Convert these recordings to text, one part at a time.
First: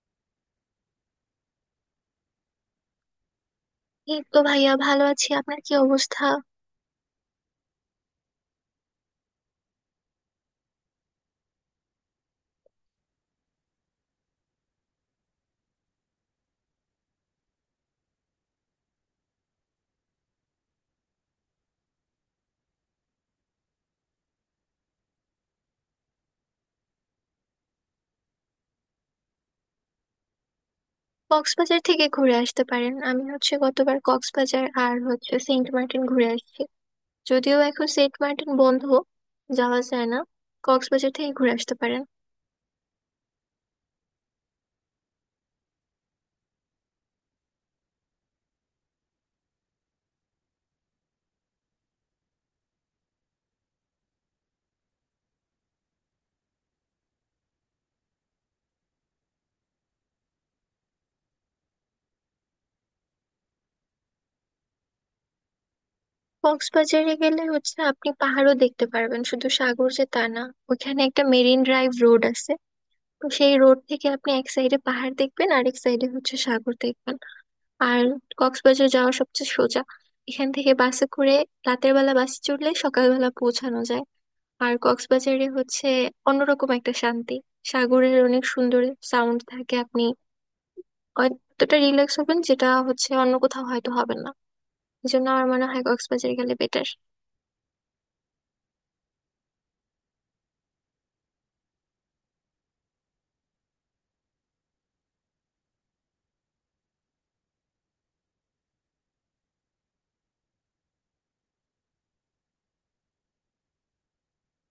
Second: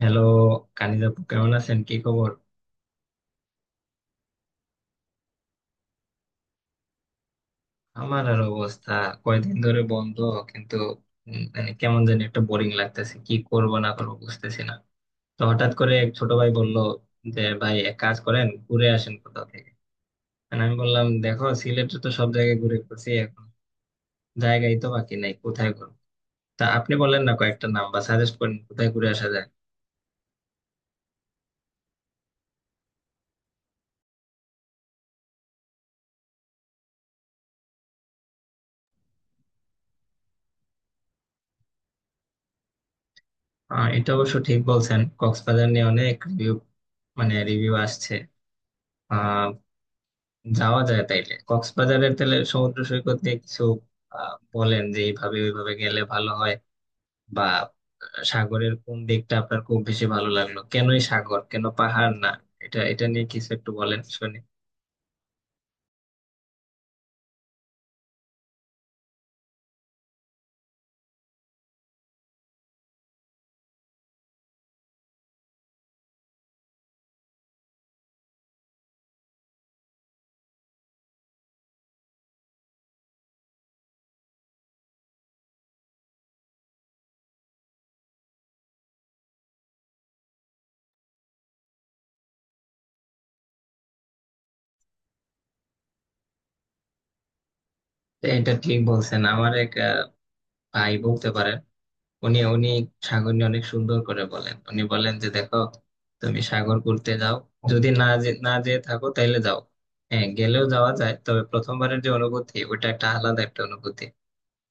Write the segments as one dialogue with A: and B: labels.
A: Hello. Kaniz আপু, কেমন আছেন? কি খবর?
B: এই তো ভাইয়া, ভালো আছি। আপনার কি অবস্থা?
A: আমার আর অবস্থা, কয়দিন ধরে বন্ধ, কিন্তু মানে কেমন জানি একটা বোরিং লাগতেছে, কি করব না করবো বুঝতেছি না। তো হঠাৎ করে এক ছোট ভাই বলল যে, ভাই এক কাজ করেন, ঘুরে আসেন কোথাও থেকে। মানে আমি বললাম, দেখো সিলেটে তো সব জায়গায় ঘুরে ঘুরছি, এখন জায়গাই তো বাকি নাই, কোথায় ঘুরবো। তা আপনি বলেন না, কয়েকটা নাম বা সাজেস্ট করেন কোথায় ঘুরে আসা যায়।
B: কক্সবাজার থেকে ঘুরে আসতে পারেন। আমি গতবার কক্সবাজার আর সেন্ট মার্টিন ঘুরে আসছি। যদিও এখন সেন্ট মার্টিন বন্ধ, যাওয়া যায় না। কক্সবাজার থেকে ঘুরে আসতে পারেন।
A: এটা অবশ্য ঠিক বলছেন, কক্সবাজার নিয়ে অনেক রিভিউ, মানে রিভিউ আসছে, যাওয়া যায় তাইলে। কক্সবাজারের তাহলে সমুদ্র সৈকত নিয়ে কিছু বলেন, যে এইভাবে ওইভাবে গেলে ভালো হয়। বা সাগরের কোন দিকটা আপনার খুব বেশি ভালো লাগলো, কেনই সাগর, কেন পাহাড় না, এটা এটা নিয়ে কিছু একটু বলেন শুনি।
B: কক্সবাজারে গেলে আপনি পাহাড়ও দেখতে পারবেন, শুধু সাগর যে তা না। ওখানে একটা মেরিন ড্রাইভ রোড আছে। তো সেই রোড থেকে আপনি এক সাইডে পাহাড় দেখবেন আর এক সাইডে সাগর দেখবেন। আর কক্সবাজার যাওয়া সবচেয়ে সোজা এখান থেকে বাসে করে। রাতের বেলা বাসে চড়লে সকালবেলা পৌঁছানো যায়। আর কক্সবাজারে অন্যরকম একটা শান্তি, সাগরের অনেক সুন্দর সাউন্ড থাকে। আপনি অতটা রিল্যাক্স হবেন যেটা অন্য কোথাও হয়তো হবেন না। এই জন্য আমার মনে হয় কক্সবাজার গেলে বেটার।
A: তো এটা ঠিক বলছেন, আমার এক ভাই বলতে পারেন, উনি উনি সাগর নিয়ে অনেক সুন্দর করে বলেন। উনি বলেন যে, দেখো তুমি সাগর ঘুরতে যাও, যদি না যেয়ে থাকো তাইলে যাও। হ্যাঁ গেলেও যাওয়া যায়, তবে প্রথমবারের যে অনুভূতি ওটা একটা আলাদা একটা অনুভূতি।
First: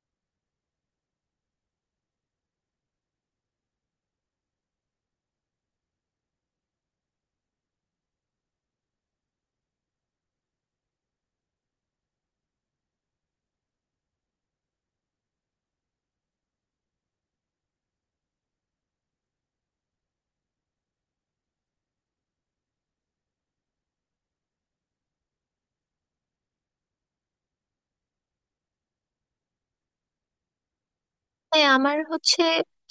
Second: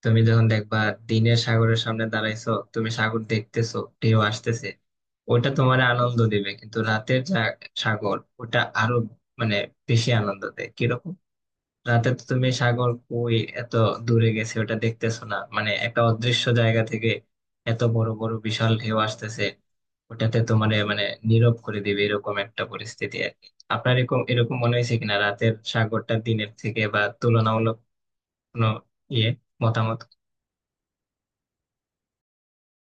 A: তুমি যখন দেখবা দিনের সাগরের সামনে দাঁড়াইছো, তুমি সাগর দেখতেছো, ঢেউ আসতেছে, ওটা তোমার আনন্দ দিবে, কিন্তু রাতের যা সাগর ওটা আরো মানে বেশি আনন্দ দেয়। কিরকম? রাতে তো তুমি সাগর কই এত দূরে গেছে ওটা দেখতেছো না, মানে একটা অদৃশ্য জায়গা থেকে এত বড় বড় বিশাল ঢেউ আসতেছে, ওটাতে তোমার মানে নীরব করে দিবে, এরকম একটা পরিস্থিতি আর কি। আপনার এরকম এরকম মনে হয়েছে কিনা, রাতের সাগরটা দিনের থেকে বা তুলনামূলক কোনো ইয়ে মতামত?
B: হ্যাঁ, আমার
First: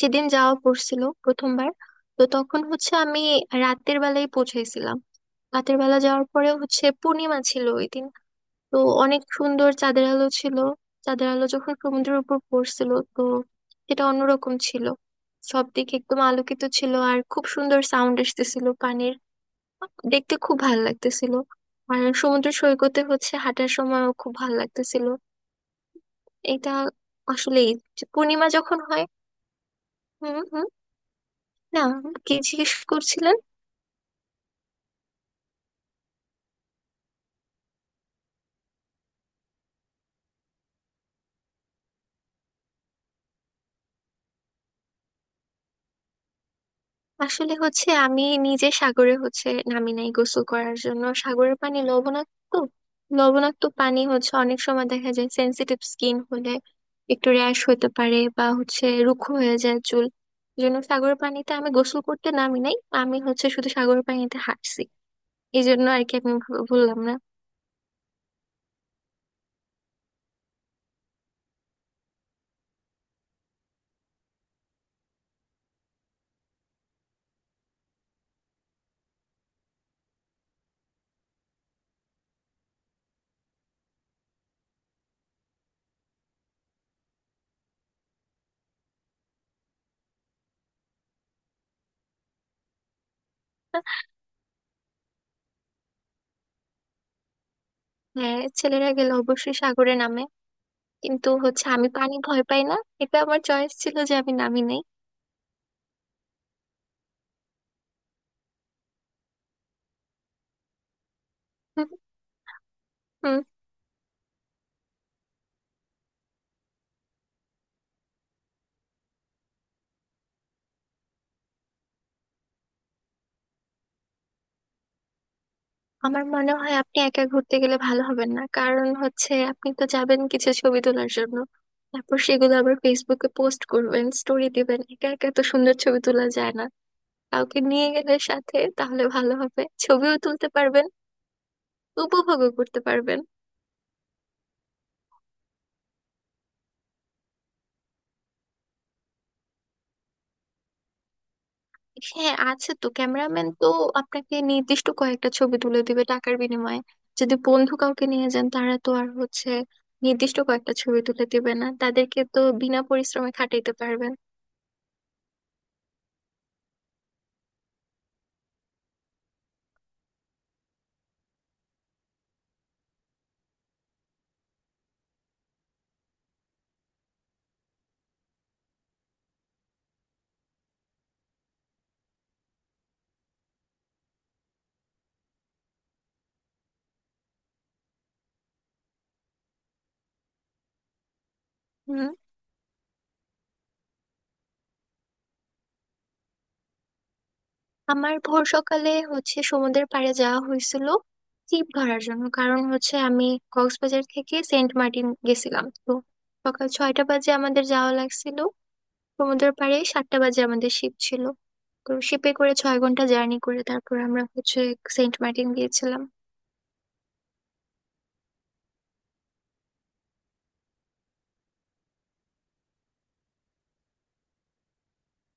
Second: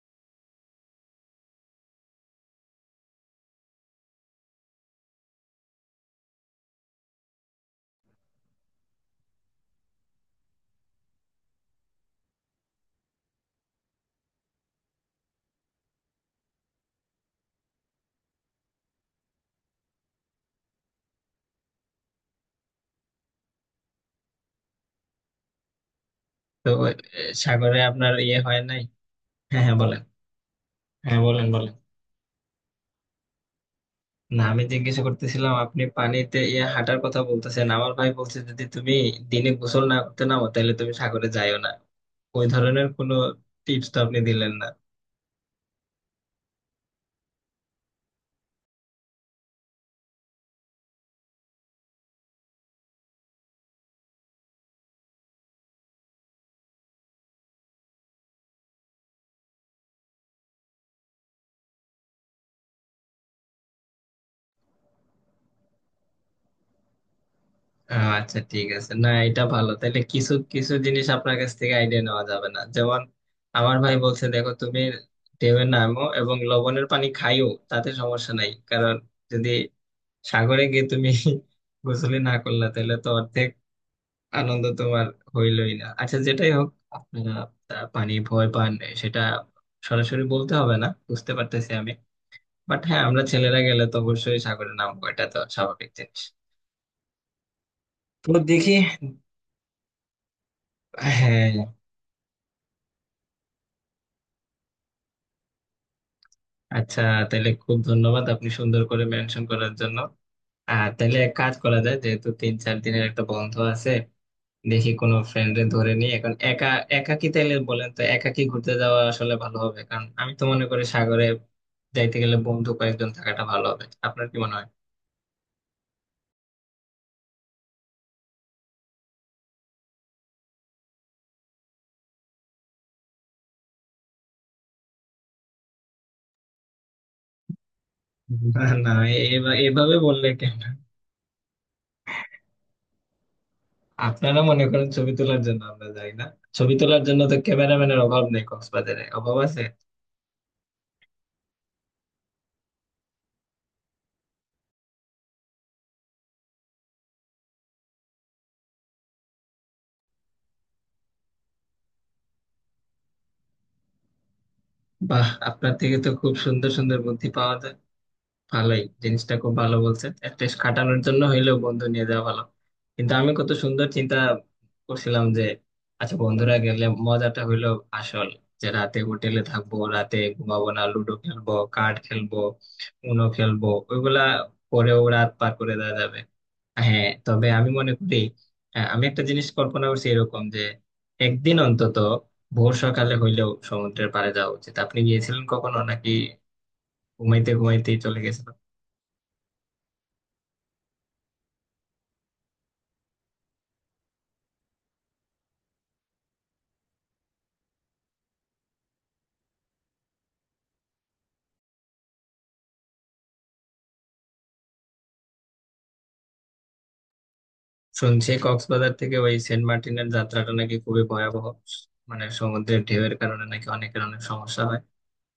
B: যেদিন যাওয়া পড়ছিল প্রথমবার, তো তখন আমি রাতের বেলায় পৌঁছেছিলাম। রাতের বেলা যাওয়ার পরে পূর্ণিমা ছিল ওই দিন। তো অনেক সুন্দর চাঁদের আলো ছিল। চাঁদের আলো যখন সমুদ্রের উপর পড়ছিল তো সেটা অন্যরকম ছিল। সব দিক একদম আলোকিত ছিল আর খুব সুন্দর সাউন্ড আসতেছিল পানির, দেখতে খুব ভালো লাগতেছিল। আর সমুদ্র সৈকতে হাঁটার সময়ও খুব ভালো লাগতেছিল
A: তো
B: এটা আসলেই।
A: সাগরে
B: যে
A: আপনার ইয়ে
B: পূর্ণিমা
A: হয়
B: যখন
A: নাই?
B: হয়।
A: হ্যাঁ হ্যাঁ বলেন।
B: হুম, হুম।
A: হ্যাঁ বলেন বলেন।
B: না, কি জিজ্ঞেস করছিলেন?
A: না আমি জিজ্ঞেস করতেছিলাম, আপনি পানিতে ইয়ে হাঁটার কথা বলতেছেন, আমার ভাই বলছে যদি তুমি দিনে গোসল না করতে নামো, তাহলে তুমি সাগরে যাইও না। ওই ধরনের কোনো টিপস তো আপনি দিলেন না।
B: আসলে আমি নিজে সাগরে নামি নাই গোসল করার জন্য। সাগরের পানি লবণাক্ত। লবণাক্ত পানি অনেক সময় দেখা যায় সেনসিটিভ স্কিন হলে একটু র্যাশ হতে পারে বা রুক্ষ হয়ে যায় চুল। এই জন্য সাগরের পানিতে আমি গোসল করতে নামি নাই। আমি শুধু সাগরের পানিতে হাঁটছি। এই জন্য আর কি আমি ভুললাম না।
A: আচ্ছা ঠিক আছে, না এটা ভালো, তাহলে কিছু কিছু জিনিস আপনার কাছ থেকে আইডিয়া নেওয়া যাবে না, যেমন আমার ভাই বলছে, দেখো তুমি ঢেউয়ে নামো এবং লবণের পানি খাইও, তাতে সমস্যা নাই, কারণ যদি সাগরে গিয়ে তুমি গোসলই না করলা, তাহলে তো অর্ধেক আনন্দ তোমার হইলই না। আচ্ছা যেটাই হোক, আপনারা তা পানি ভয় পান এ, সেটা সরাসরি বলতে হবে না, বুঝতে পারতেছি আমি। বাট হ্যাঁ, আমরা ছেলেরা গেলে তো অবশ্যই সাগরে নামবো, এটা তো স্বাভাবিক জিনিস। তো
B: হ্যাঁ,
A: দেখি।
B: ছেলেরা গেলে অবশ্যই সাগরে নামে। কিন্তু
A: হ্যাঁ।
B: আমি পানি ভয় পাই না। এটা আমার চয়েস ছিল যে আমি নামি নাই।
A: আচ্ছা, তাহলে খুব ধন্যবাদ আপনি সুন্দর করে মেনশন করার জন্য। আর তাহলে এক কাজ করা যায়, যেহেতু তিন চার দিনের একটা বন্ধ আছে, দেখি কোনো ফ্রেন্ডে ধরে নিয়ে। এখন একা, একা কি, তাইলে বলেন তো, একা কি ঘুরতে যাওয়া আসলে ভালো হবে? কারণ আমি তো মনে করি সাগরে যাইতে গেলে বন্ধু কয়েকজন থাকাটা ভালো হবে, আপনার কি মনে হয়?
B: আমার মনে হয় আপনি একা ঘুরতে গেলে ভালো হবেন না। কারণ আপনি তো যাবেন কিছু ছবি তোলার জন্য, তারপর সেগুলো আবার ফেসবুকে পোস্ট করবেন, স্টোরি দিবেন। একা একা তো সুন্দর ছবি তোলা যায় না। কাউকে নিয়ে গেলে সাথে
A: না,
B: তাহলে ভালো হবে,
A: এভাবে
B: ছবিও
A: বললে
B: তুলতে
A: কেন?
B: পারবেন, উপভোগও করতে পারবেন।
A: আপনারা মনে করেন ছবি তোলার জন্য আমরা যাই না, ছবি তোলার জন্য তো ক্যামেরাম্যানের অভাব নেই কক্সবাজারে, অভাব আছে।
B: হ্যাঁ, আছে তো ক্যামেরাম্যান, তো আপনাকে নির্দিষ্ট কয়েকটা ছবি তুলে দিবে টাকার বিনিময়ে। যদি বন্ধু কাউকে নিয়ে যান, তারা তো আর নির্দিষ্ট কয়েকটা ছবি তুলে দিবে না, তাদেরকে তো বিনা পরিশ্রমে খাটাইতে পারবেন।
A: বাহ, আপনার থেকে তো খুব সুন্দর সুন্দর বুদ্ধি পাওয়া যায়, ভালোই জিনিসটা খুব ভালো বলছে, একটা খাটানোর জন্য হইলেও বন্ধু নিয়ে যাওয়া ভালো। কিন্তু আমি কত সুন্দর চিন্তা করছিলাম যে, আচ্ছা বন্ধুরা গেলে মজাটা হইলো আসল, যে রাতে হোটেলে থাকবো, রাতে ঘুমাবো না, লুডো খেলবো, কার্ড খেলবো, উনো খেলবো, ওইগুলা পরেও রাত পার করে দেওয়া যাবে। হ্যাঁ তবে আমি মনে করি আমি একটা জিনিস কল্পনা করছি এরকম যে একদিন অন্তত
B: হুম।
A: ভোর সকালে হইলেও সমুদ্রের পাড়ে যাওয়া উচিত। আপনি গিয়েছিলেন কখনো নাকি ঘুমাইতে ঘুমাইতেই
B: আমার
A: চলে গেছে?
B: ভোর সকালে সমুদ্রের পাড়ে যাওয়া হয়েছিল ছিপ ধরার জন্য। কারণ আমি কক্সবাজার থেকে সেন্ট মার্টিন গেছিলাম তো, সকাল 6টা বাজে আমাদের যাওয়া লাগছিল সমুদ্রের পাড়ে। 7টা বাজে আমাদের শিপ ছিল। তো শিপে করে 6 ঘন্টা জার্নি করে তারপর আমরা সেন্ট মার্টিন গিয়েছিলাম।
A: শুনছি কক্সবাজার থেকে ওই সেন্ট মার্টিনের যাত্রাটা নাকি খুবই ভয়াবহ, মানে সমুদ্রের ঢেউয়ের কারণে নাকি অনেকের অনেক সমস্যা হয়,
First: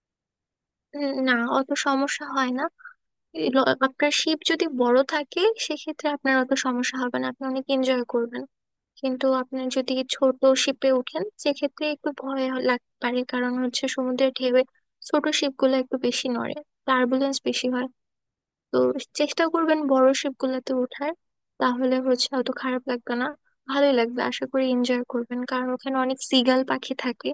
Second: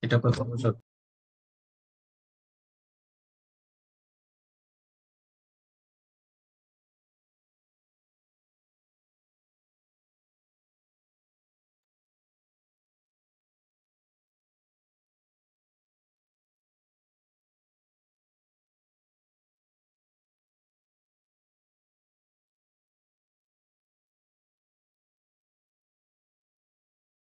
A: এটা কত সত্যি?
B: না, অত সমস্যা হয় না। আপনার শিপ যদি বড় থাকে সেক্ষেত্রে আপনার অত সমস্যা হবে না, আপনি অনেক এনজয় করবেন। কিন্তু আপনি যদি ছোট শিপে ওঠেন সেক্ষেত্রে একটু লাগতে পারে, কারণ সমুদ্রের ঢেউয়ে ছোট শিপগুলো একটু বেশি নড়ে, টার্বুলেন্স বেশি হয়। তো চেষ্টা করবেন বড় শিপগুলোতে ওঠার, তাহলে অত খারাপ লাগবে না, ভালোই লাগবে। আশা করি এনজয় করবেন, কারণ ওখানে অনেক সিগাল পাখি থাকে।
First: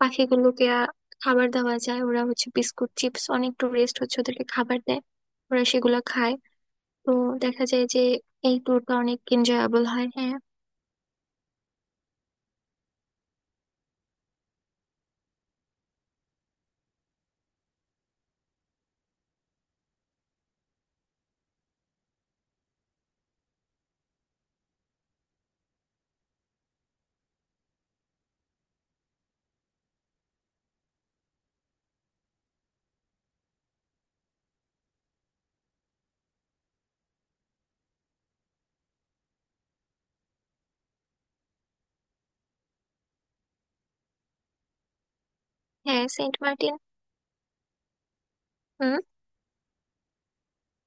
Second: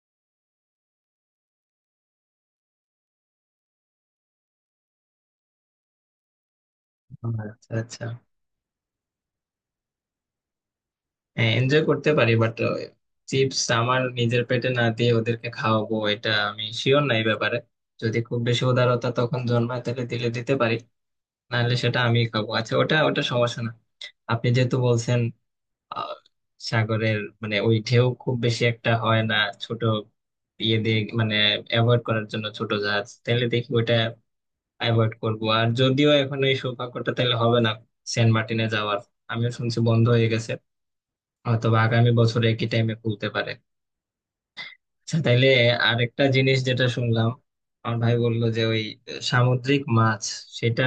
B: পাখিগুলোকে খাবার দেওয়া যায়। ওরা বিস্কুট চিপস, অনেক টুরিস্ট ওদেরকে খাবার দেয়, ওরা সেগুলো খায়। তো দেখা
A: আচ্ছা
B: যায় যে
A: আচ্ছা।
B: এই ট্যুরটা অনেক এনজয়াবল হয়। হ্যাঁ,
A: হ্যাঁ, এনজয় করতে পারি, বাট চিপস আমার নিজের পেটে না দিয়ে ওদেরকে খাওয়াবো এটা আমি শিওর নাই ব্যাপারে। যদি খুব বেশি উদারতা তখন জন্মায়, তাহলে দিলে দিতে পারি, নাহলে সেটা আমিই খাবো। আচ্ছা ওটা ওটা সমস্যা না, আপনি যেহেতু বলছেন আহ, সাগরের মানে ওই ঢেউ খুব বেশি একটা হয় না ছোট ইয়ে দিয়ে, মানে অ্যাভয়েড করার জন্য ছোট জাহাজ, তাহলে দেখি ওইটা অ্যাভয়েড করব। আর যদিও এখন এই সৌভাগ্যটা তাহলে হবে না সেন্ট মার্টিনে যাওয়ার, আমিও শুনছি বন্ধ হয়ে গেছে, হয়তো বা আগামী বছরে একই টাইমে খুলতে পারে। আচ্ছা তাইলে
B: হ্যাঁ,
A: আরেকটা
B: সেন্ট
A: জিনিস
B: মার্টিন।
A: যেটা শুনলাম, আমার ভাই বললো যে ওই
B: হুম।
A: সামুদ্রিক মাছ, সেটা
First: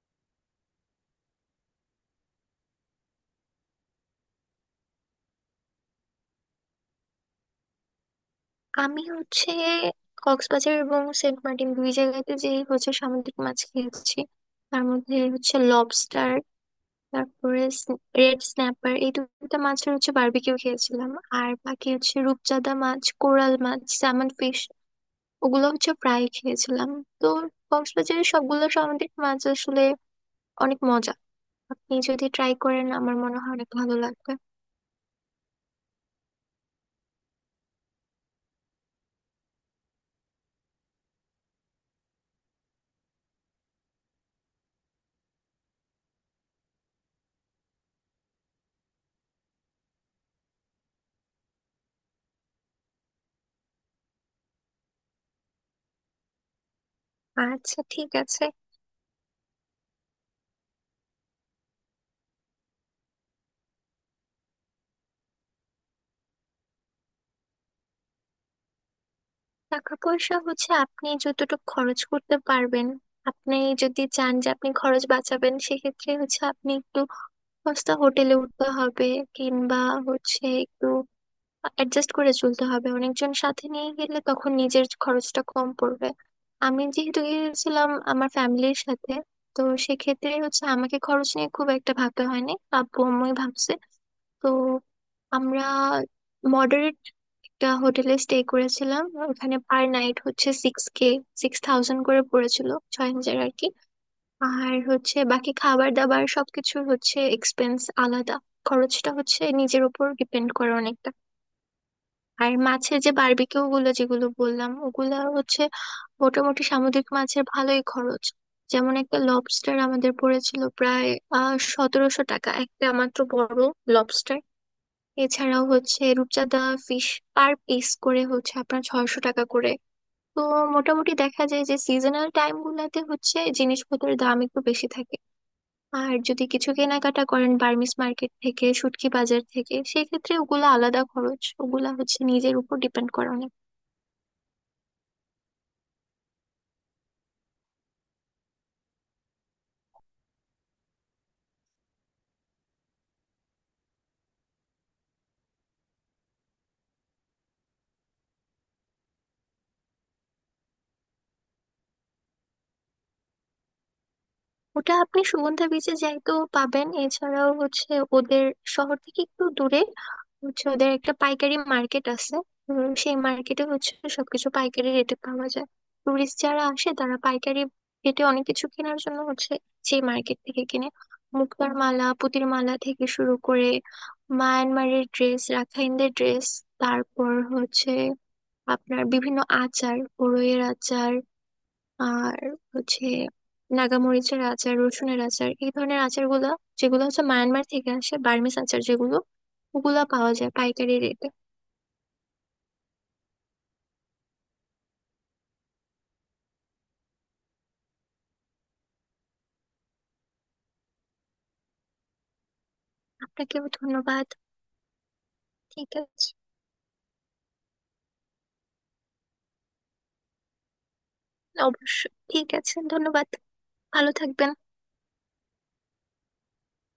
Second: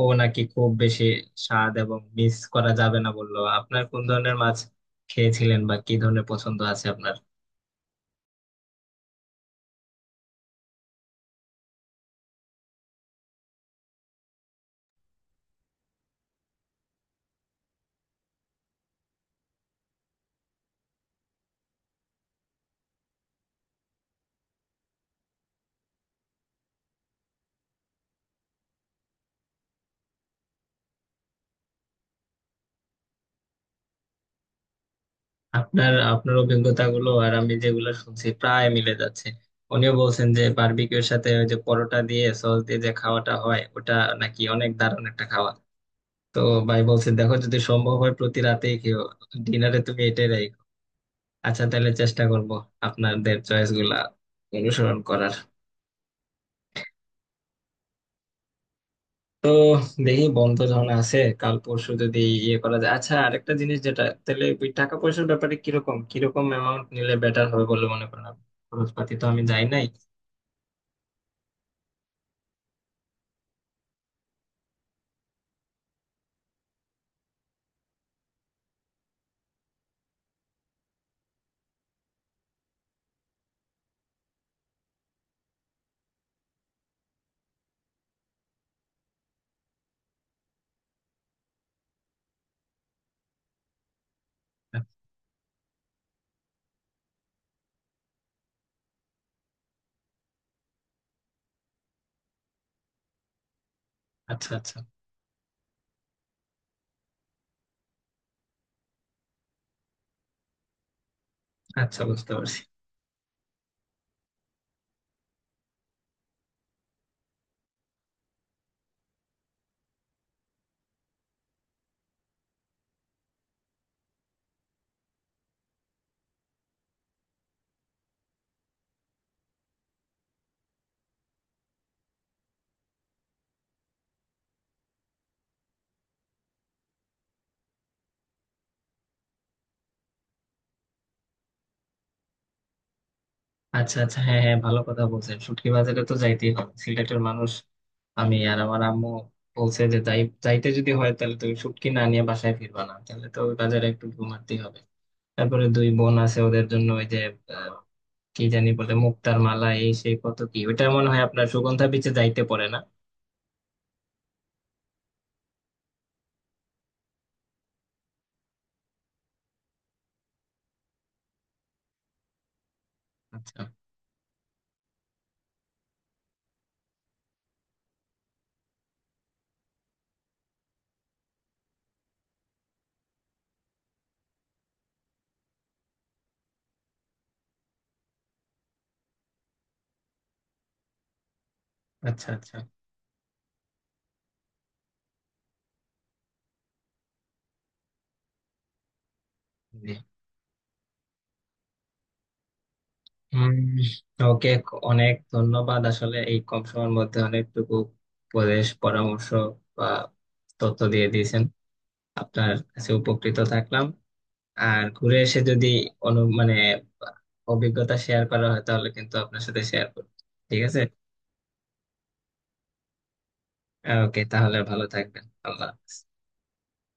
A: ও নাকি খুব বেশি স্বাদ এবং মিস করা যাবে না বললো। আপনার কোন ধরনের মাছ খেয়েছিলেন বা কি ধরনের পছন্দ আছে আপনার?
B: আমি কক্সবাজার এবং সেন্ট মার্টিন দুই জায়গাতে যে সামুদ্রিক মাছ খেয়েছি, তার মধ্যে লবস্টার, তারপরে রেড স্ন্যাপার, এই দুটো মাছের বারবিকিউ খেয়েছিলাম। আর বাকি রূপচাঁদা মাছ, কোরাল মাছ, স্যামন ফিশ, ওগুলো ফ্রাই খেয়েছিলাম। তো কক্সবাজারের সবগুলো সামুদ্রিক মাছ আসলে অনেক মজা, আপনি যদি ট্রাই করেন আমার মনে হয় অনেক ভালো লাগবে।
A: আপনার অভিজ্ঞতাগুলো আর আমি যেগুলো শুনছি প্রায় মিলে যাচ্ছে। উনিও বলছেন যে বারবিকিউর সাথে ওই যে পরোটা দিয়ে সস দিয়ে যে খাওয়াটা হয় ওটা নাকি অনেক দারুণ একটা খাওয়া। তো ভাই বলছে দেখো যদি সম্ভব হয় প্রতি রাতেই খেও ডিনারে তুমি। আচ্ছা তাহলে চেষ্টা করব আপনাদের চয়েস গুলা অনুসরণ করার।
B: আচ্ছা, ঠিক আছে।
A: তো দেখি বন্ধ যখন আছে, কাল পরশু যদি ইয়ে করা যায়। আচ্ছা আরেকটা জিনিস, যেটা তাহলে ওই টাকা পয়সার ব্যাপারে, কিরকম কিরকম অ্যামাউন্ট নিলে বেটার হবে বলে মনে করেন আপনি? খরচপাতি, তো আমি যাই নাই।
B: টাকা পয়সা আপনি যতটুকু খরচ করতে পারবেন। আপনি যদি চান যে আপনি খরচ বাঁচাবেন সেক্ষেত্রে আপনি একটু সস্তা হোটেলে উঠতে হবে, কিংবা একটু অ্যাডজাস্ট করে চলতে হবে। অনেকজন সাথে নিয়ে গেলে তখন নিজের খরচটা কম পড়বে। আমি যেহেতু গিয়েছিলাম আমার ফ্যামিলির সাথে, তো সেক্ষেত্রে আমাকে খরচ নিয়ে খুব একটা ভাবতে হয়নি, আব্বু আম্মুই ভাবছে। তো আমরা মডারেট একটা হোটেলে স্টে করেছিলাম। ওখানে পার নাইট 6K, 6,000 করে পড়েছিল, 6,000 আর কি।
A: আচ্ছা
B: আর
A: আচ্ছা।
B: বাকি খাবার দাবার সবকিছুর এক্সপেন্স আলাদা। খরচটা নিজের উপর ডিপেন্ড করে অনেকটা।
A: আচ্ছা বুঝতে
B: আর
A: পারছি।
B: মাছের যে বারবিকিউ গুলো যেগুলো বললাম ওগুলো মোটামুটি সামুদ্রিক মাছের ভালোই খরচ। যেমন একটা লবস্টার আমাদের পড়েছিল প্রায় 1,700 টাকা, একটা মাত্র বড় লবস্টার। এছাড়াও রূপচাঁদা ফিশ পার পিস করে আপনার 600 টাকা করে। তো মোটামুটি দেখা যায় যে সিজনাল টাইম গুলাতে জিনিসপত্রের দাম একটু বেশি থাকে। আর যদি কিছু কেনাকাটা করেন বার্মিস মার্কেট থেকে, শুটকি বাজার থেকে, সেক্ষেত্রে ওগুলা আলাদা খরচ, ওগুলা নিজের উপর ডিপেন্ড করে অনেক।
A: আচ্ছা আচ্ছা, হ্যাঁ হ্যাঁ, ভালো কথা বলছেন, শুটকি বাজারে তো যাইতেই হবে সিলেটের মানুষ আমি। আর আমার আম্মু বলছে যে যাই যাইতে যদি হয় তাহলে তুমি শুটকি না নিয়ে বাসায় ফিরবা না, তাহলে তো ওই বাজারে একটু ঘুমাতেই হবে। তারপরে দুই বোন আছে ওদের জন্য ওই যে আহ, কি জানি বলে মুক্তার মালা, এই সেই কত কি, ওটা মনে হয় আপনার সুগন্ধা বিচে যাইতে পারে না?
B: ওটা আপনি সুগন্ধা বিচে যাইতেও পাবেন, এছাড়াও ওদের শহর থেকে একটু দূরে ওদের একটা পাইকারি মার্কেট আছে। সেই
A: আচ্ছা
B: মার্কেটে সবকিছু পাইকারি রেটে পাওয়া যায়। টুরিস্ট যারা আসে তারা পাইকারি রেটে অনেক কিছু কেনার জন্য সেই মার্কেট থেকে কিনে মুক্তার মালা, পুতির মালা থেকে শুরু করে মায়ানমারের ড্রেস, রাখাইনদের ড্রেস, তারপর আপনার বিভিন্ন আচার, বড়ইয়ের আচার,
A: আচ্ছা।
B: আর
A: আচ্ছা।
B: হচ্ছে নাগামরিচের আচার, রসুনের আচার, এই ধরনের আচারগুলো যেগুলো মায়ানমার থেকে আসে, বার্মিজ আচার, যেগুলো
A: জি।
B: ওগুলা পাওয়া যায় পাইকারি রেটে।
A: উম, ওকে, অনেক ধন্যবাদ আসলে এই কম সময়ের মধ্যে অনেকটুকু উপদেশ, পরামর্শ বা তথ্য দিয়ে দিয়েছেন, আপনার কাছে উপকৃত
B: আপনাকেও
A: থাকলাম।
B: ধন্যবাদ।
A: আর ঘুরে এসে যদি
B: ঠিক
A: অনু
B: আছে।
A: মানে অভিজ্ঞতা শেয়ার করা হয় তাহলে কিন্তু আপনার সাথে শেয়ার করব। ঠিক আছে।
B: অবশ্যই, ঠিক আছে। ধন্যবাদ। ভালো
A: ওকে
B: থাকবেন।
A: তাহলে ভালো থাকবেন, আল্লাহ হাফেজ।